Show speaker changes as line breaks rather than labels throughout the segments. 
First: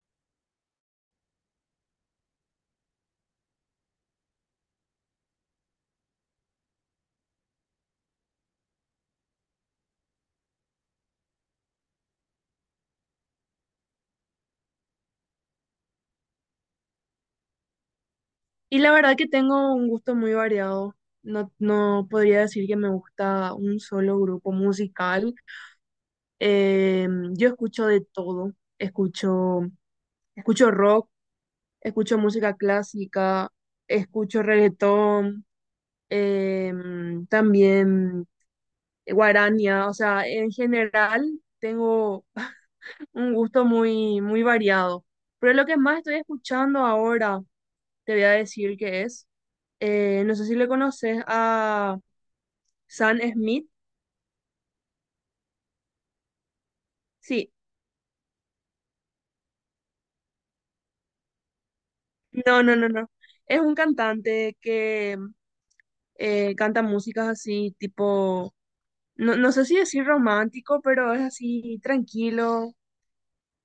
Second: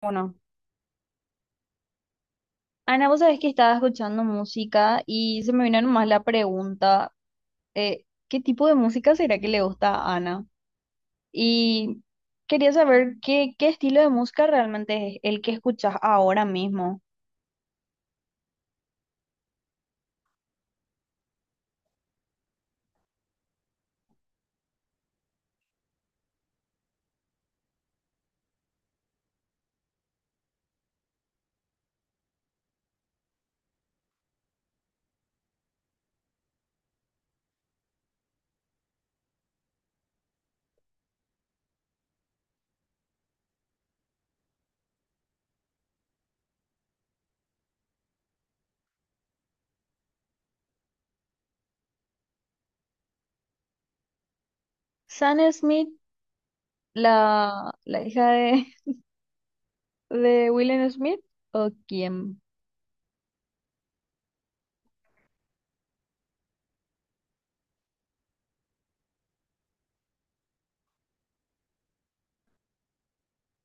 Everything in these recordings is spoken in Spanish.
Bueno, Ana, vos sabés que estaba escuchando música y se me vino nomás la pregunta, ¿qué tipo de música será que le gusta a Ana? Y quería saber qué estilo de música realmente es el que escuchas ahora mismo.
Y la verdad que tengo un gusto muy variado. No, no podría decir que me gusta un solo grupo musical. Eh, yo escucho de todo. Escucho, escucho rock, escucho música clásica, escucho reggaetón, eh, también guaraña, o sea, en general tengo un gusto muy, muy variado. Pero lo que más estoy escuchando ahora, te voy a decir que es, no sé si le conoces a Sam Smith.
San Smith,
Sí,
la hija de, ¿de Will Smith? ¿O quién?
no, no, no, no. Es un cantante que canta músicas así, tipo, no, no sé si decir romántico, pero es así tranquilo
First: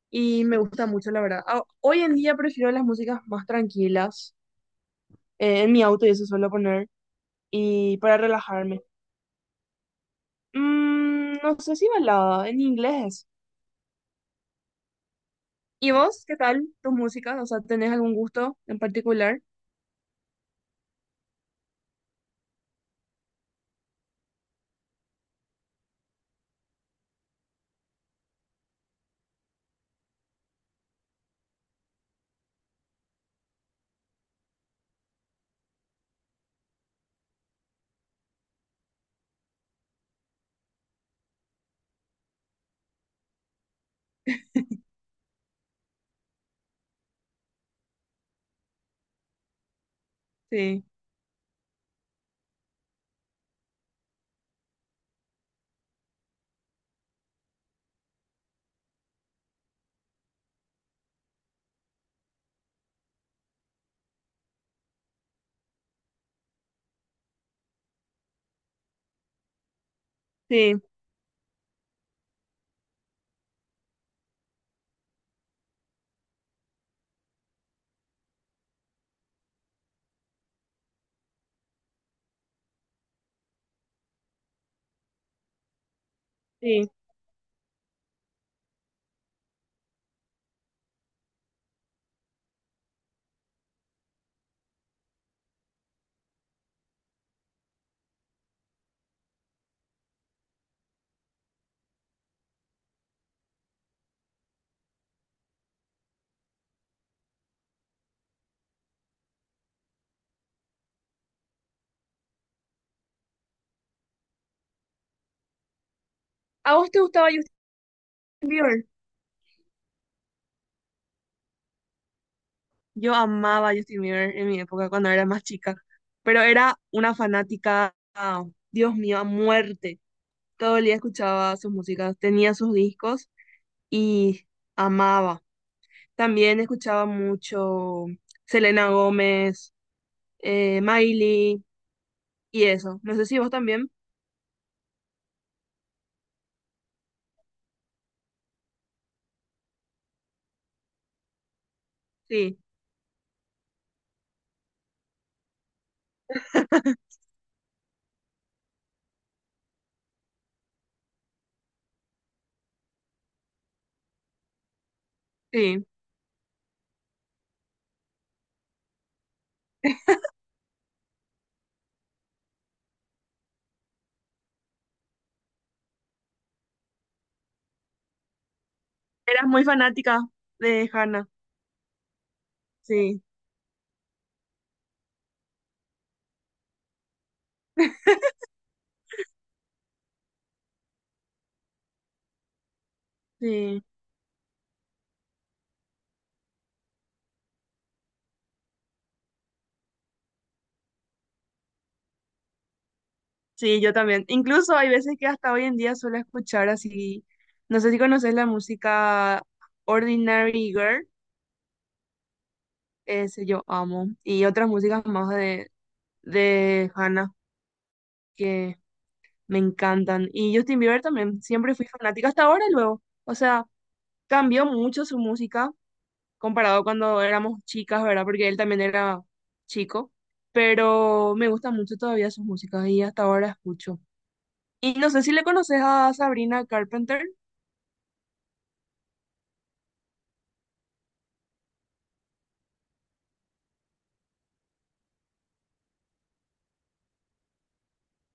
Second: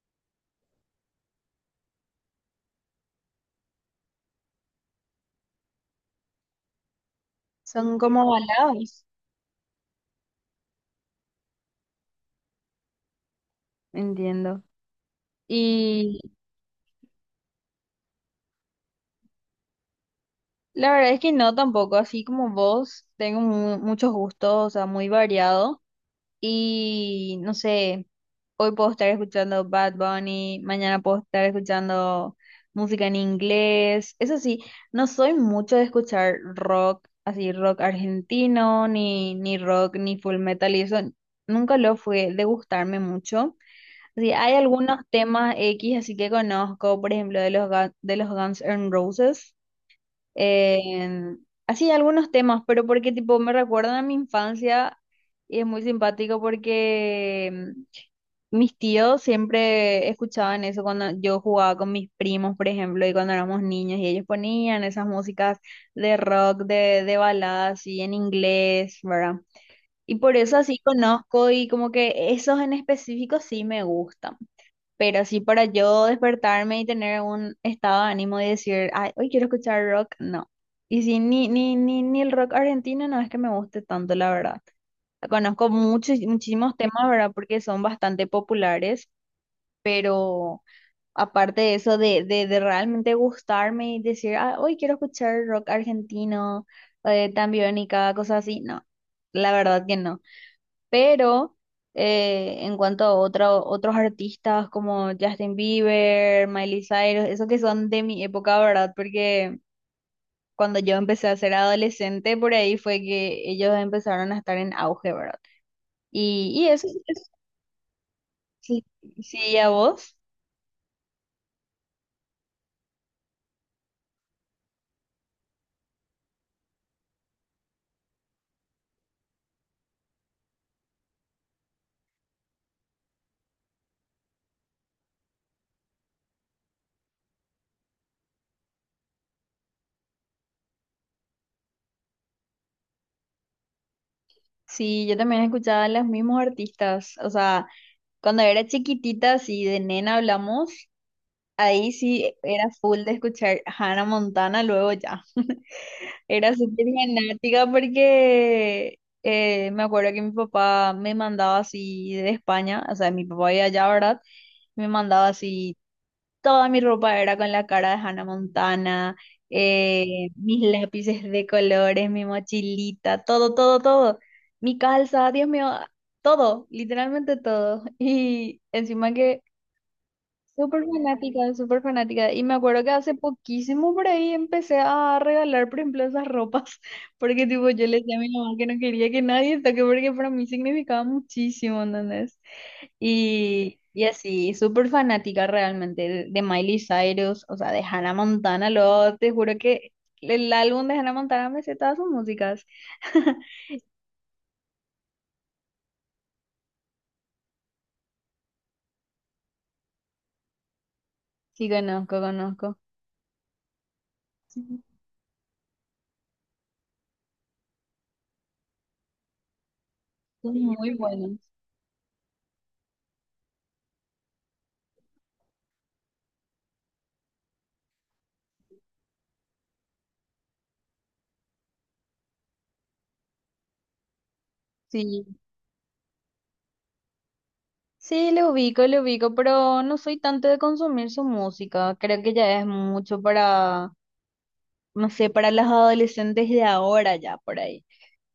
y me gusta mucho, la verdad. Ah, hoy en día prefiero las músicas más tranquilas en mi auto y eso suelo poner,
Son
y para
como
relajarme.
baladas,
Mm, no sé si balada, en inglés es.
entiendo.
¿Y
Y
vos, qué tal tus músicas? O sea, ¿tenés algún gusto en particular?
la verdad es que no tampoco, así como vos, tengo muchos gustos, o sea, muy variado. Y no sé, hoy puedo estar escuchando Bad Bunny, mañana puedo estar escuchando música en inglés. Eso sí, no soy mucho de escuchar rock, así rock argentino, ni rock, ni full metal, y eso nunca lo fue de gustarme mucho. Así, hay algunos temas X así que conozco, por ejemplo, de de los Guns N' Roses
Sí,
así algunos temas, pero porque tipo me recuerdan a mi infancia y es muy simpático porque mis tíos siempre escuchaban eso cuando yo jugaba con mis primos, por ejemplo, y cuando éramos niños y ellos ponían esas músicas de rock, de baladas y en inglés, ¿verdad? Y por eso así
sí,
conozco y como que esos en específico sí me gustan. Pero sí, para yo despertarme y tener un estado de ánimo y decir, ay, hoy quiero escuchar rock, no. Y sí, ni el rock argentino no es que me guste tanto, la verdad. Conozco muchos, muchísimos
sí.
temas, ¿verdad? Porque son bastante populares, pero aparte de eso, de realmente gustarme y decir, ah, hoy quiero escuchar rock argentino, Tambiónica, cosas así, no. La verdad que no. Pero en cuanto a otros artistas como Justin Bieber, Miley Cyrus, esos que son de mi época, ¿verdad? Porque cuando yo empecé a ser adolescente, por ahí fue que ellos empezaron a estar en auge, ¿verdad? Y
¿A
eso
vos te
sí,
gustaba Justin
sí,
Bieber?
sí, a vos.
Yo amaba a Justin Bieber en mi época cuando era más chica, pero era una fanática, ah, Dios mío, a muerte. Todo el día escuchaba sus músicas, tenía sus discos y amaba. También escuchaba mucho Selena Gómez, Miley y eso. No sé si vos también.
Sí, yo también escuchaba a los mismos artistas. O sea, cuando era chiquitita, si de nena hablamos, ahí sí
Sí,
era full de escuchar Hannah Montana luego ya. Era súper fanática porque me acuerdo que mi papá me mandaba así de España, o sea, mi papá iba allá, ¿verdad? Me mandaba así,
sí.
toda mi ropa era con la cara de Hannah Montana, eh, mis lápices de colores, mi mochilita, todo, todo, todo. Mi calza, Dios mío, todo, literalmente todo. Y encima que
Eras muy fanática
súper
de Hannah.
fanática, súper fanática. Y me acuerdo que hace
Sí,
poquísimo por ahí empecé a regalar, por ejemplo, esas ropas, porque tipo yo le decía a mi mamá que no quería que nadie toque, porque para mí significaba muchísimo, ¿entendés?
sí,
Y así, súper fanática realmente de Miley Cyrus, o sea, de Hannah Montana, lo, te juro que el álbum de Hannah Montana me sé todas sus músicas.
sí, yo también. Incluso hay veces que hasta hoy en día suelo escuchar así. No sé si conoces la música Ordinary Girl,
Sí, conozco, conozco.
ese yo amo. Y
Sí,
otras músicas más de Hannah que me encantan.
son
Y Justin
muy
Bieber también,
buenos.
siempre fui fanática hasta ahora y luego. O sea, cambió mucho su música comparado cuando éramos chicas, ¿verdad? Porque él también era chico, pero me gustan mucho todavía sus músicas y hasta ahora escucho. Y no sé
Sí,
si le conoces a Sabrina Carpenter.
sí, le ubico, pero no soy tanto de consumir su música. Creo que ya es mucho para, no sé, para las adolescentes de ahora ya por ahí.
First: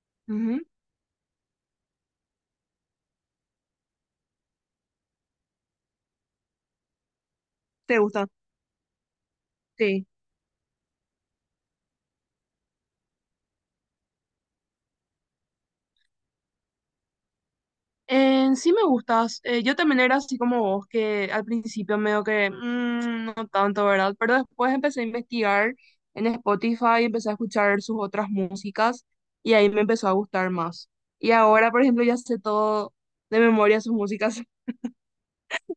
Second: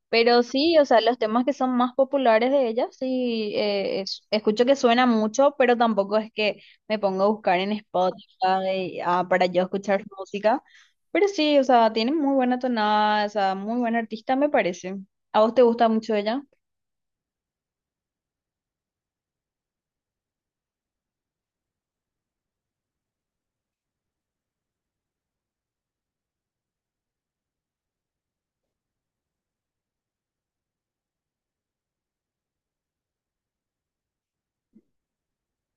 Pero
Ujú,
sí, o sea, los temas que son más populares de ella, sí, escucho que suena mucho, pero tampoco es que me pongo a buscar en
¿te gusta?
Spotify, ah, para yo escuchar
Sí.
su música. Pero sí, o sea, tiene muy buena tonada, o sea, muy buena artista me parece. ¿A vos te gusta mucho ella?
Sí me gustas. Yo también era así como vos, que al principio medio que no tanto, ¿verdad? Pero después empecé a investigar en Spotify, empecé a escuchar sus otras músicas y ahí me empezó a gustar más. Y ahora, por ejemplo, ya sé todo de memoria sus músicas.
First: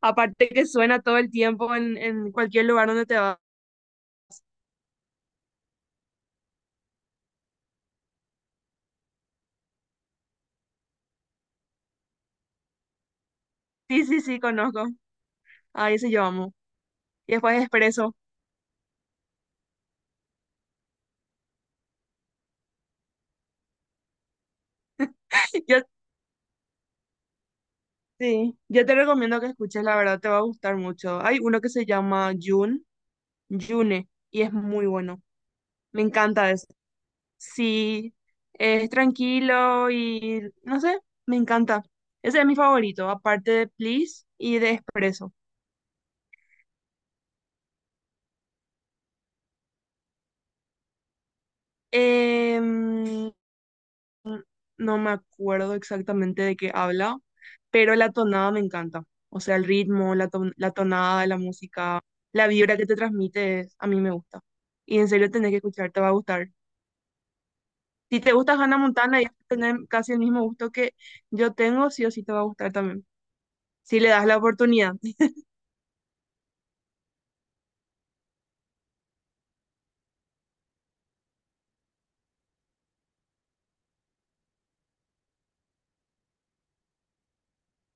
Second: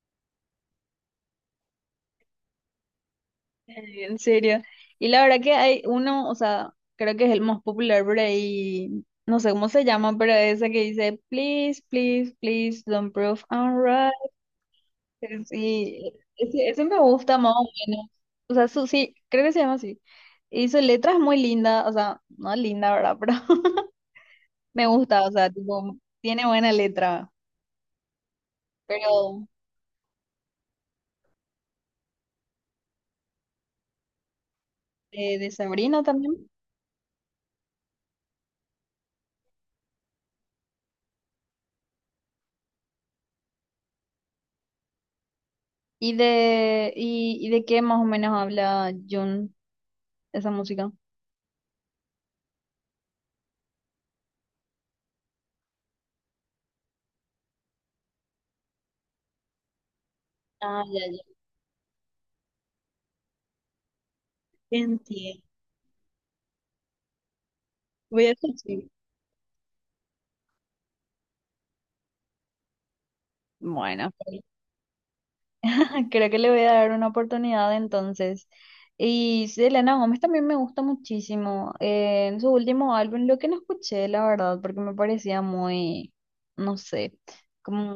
Aparte que suena todo el tiempo en cualquier lugar donde te vas.
¿En serio? Y la verdad que hay uno, o sea, creo que es el más popular por ahí, no sé cómo se llama, pero esa que dice, please, please, please, don't prove I'm
Sí,
right.
sí, sí, conozco. Ahí sí
Sí,
yo amo.
ese me
Y
gusta más
después
o menos.
Expreso.
O sea, su, sí, creo que se llama así. Y su letra es muy linda, o sea, no linda, ¿verdad? Pero me gusta, o sea,
Yo,
tipo, tiene buena letra.
sí, yo te recomiendo
Pero
que escuches, la verdad te va a gustar mucho. Hay uno que se llama Jun, June, y es muy bueno.
de
Me
Sabrina también.
encanta eso. Sí, es tranquilo y no sé, me encanta. Ese es mi favorito, aparte de Please y de Expreso.
¿Y y de qué más o menos habla Jun, esa música?
Em, no me acuerdo exactamente de qué habla, pero la tonada me encanta. O sea, el ritmo, la, la
Ah, ya,
tonada, la música, la vibra que te transmite, a mí me gusta. Y en serio
entiendo.
tenés que escuchar, te va a gustar. Si
Voy a
te gusta
escuchar.
Hannah Montana y tener casi el mismo gusto que yo tengo, sí o sí te va a gustar también. Si le
Bueno,
das la
pues,
oportunidad.
creo que le voy a dar una oportunidad entonces. Y sí, Selena Gómez también me gusta muchísimo. En su último álbum, lo que no escuché, la verdad, porque me parecía muy, no sé, como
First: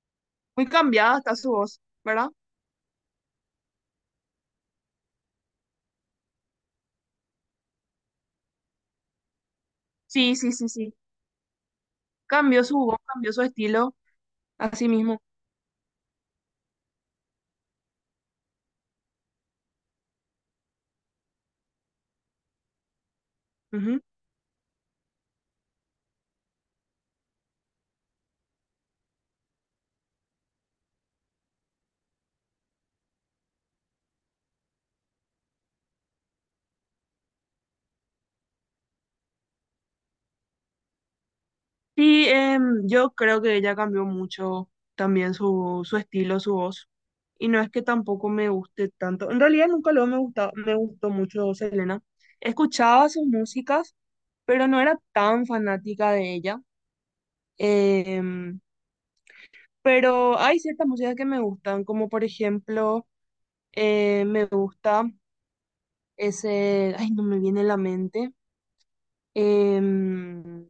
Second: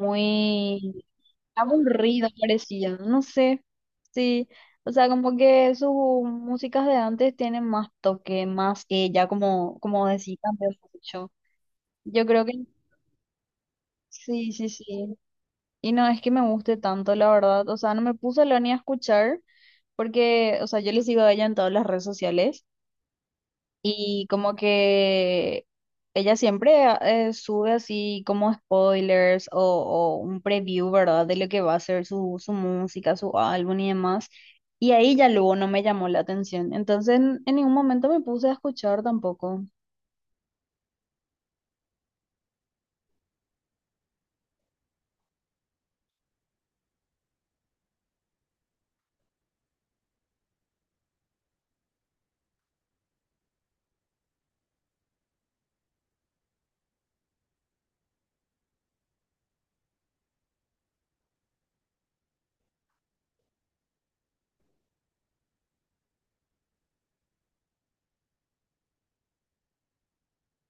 Muy
muy
cambiada está su voz, ¿verdad?
aburrido parecía, no sé. Sí, o sea, como que sus músicas de antes tienen más toque, más ella, como
Sí,
decía,
sí, sí,
cambió
sí.
mucho. Yo creo que
Cambió su voz, cambió su estilo,
sí, sí,
así
sí.
mismo.
Y no es que me guste tanto, la verdad. O sea, no me puse a hablar ni a escuchar porque, o sea, yo le sigo a ella en todas las redes sociales
Ujú.
y como que ella siempre ah, sube así como spoilers o un preview, ¿verdad? De lo que va a ser su música, su álbum y demás. Y ahí ya luego no me llamó la atención. Entonces, en ningún momento me puse a escuchar tampoco.
Sí, yo creo que ella cambió mucho también su estilo, su voz. Y no es que tampoco me guste tanto. En realidad nunca lo me gustó mucho Selena. Escuchaba sus músicas, pero no era tan fanática de ella. Em, pero hay ciertas músicas que me gustan, como por ejemplo, me gusta ese, ay, no me viene a la mente. Em,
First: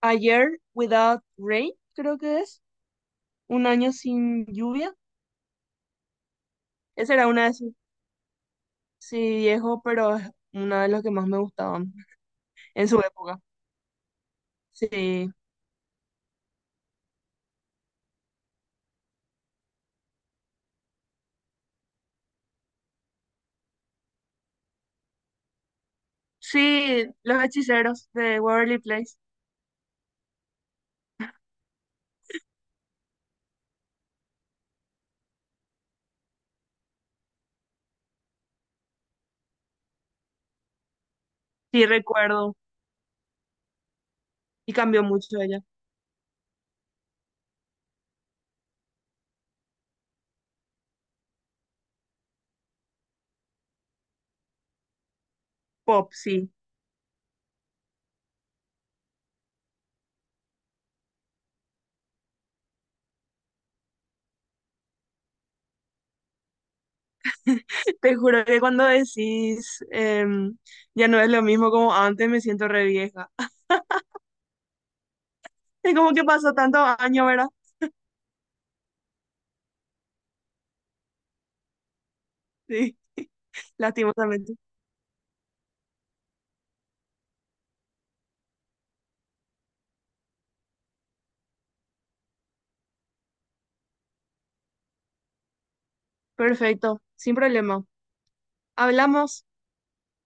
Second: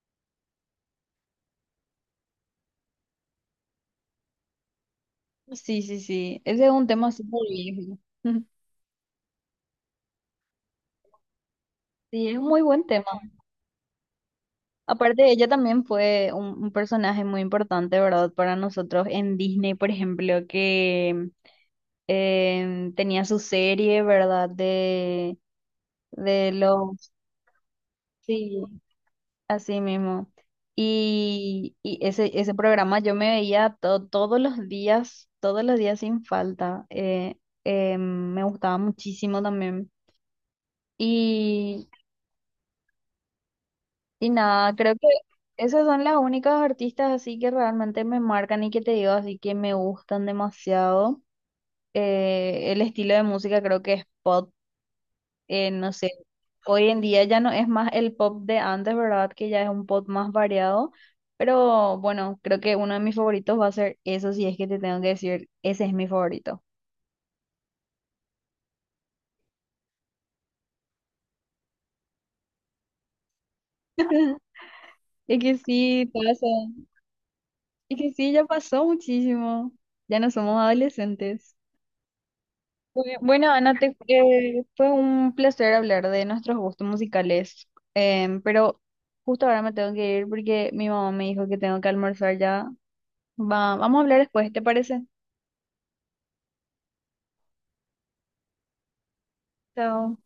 Ayer Without Rain, creo que es. Un año sin lluvia.
Sí, sí, sí. Ese es un tema
Esa era
súper
una de sus,
viejo.
sí, viejo, pero es una de las que más me gustaban
Sí, es un muy buen
en su
tema.
época.
Aparte,
Sí,
ella también fue un personaje muy importante, ¿verdad? Para nosotros en Disney, por ejemplo, que tenía su serie, ¿verdad? De
sí,
los...
Los Hechiceros de
Sí,
Waverly Place,
así mismo. Y ese, ese programa yo me veía todos los días sin falta. Me gustaba muchísimo también.
sí recuerdo
Y
y
nada, creo
cambió
que
mucho ella.
esas son las únicas artistas así que realmente me marcan y que te digo así que me gustan demasiado. El estilo de música creo que es pop, no sé,
Pop, sí.
hoy en día ya no es más el pop de antes, ¿verdad? Que ya es un pop más variado, pero bueno, creo que uno de mis favoritos va a ser eso, si es que te tengo que decir, ese es mi favorito.
Te juro que cuando decís ya no es lo mismo como antes, me siento re vieja.
Es que
Es
sí,
como que
pasa,
pasó tantos años, ¿verdad?
es que sí, ya pasó muchísimo, ya no somos adolescentes.
Sí,
Bueno, Ana,
lastimosamente.
fue un placer hablar de nuestros gustos musicales, pero justo ahora me tengo que ir porque mi mamá me dijo que tengo que almorzar ya. Vamos a hablar después, ¿te parece?
Perfecto, sin problema. Hablamos.
Chao.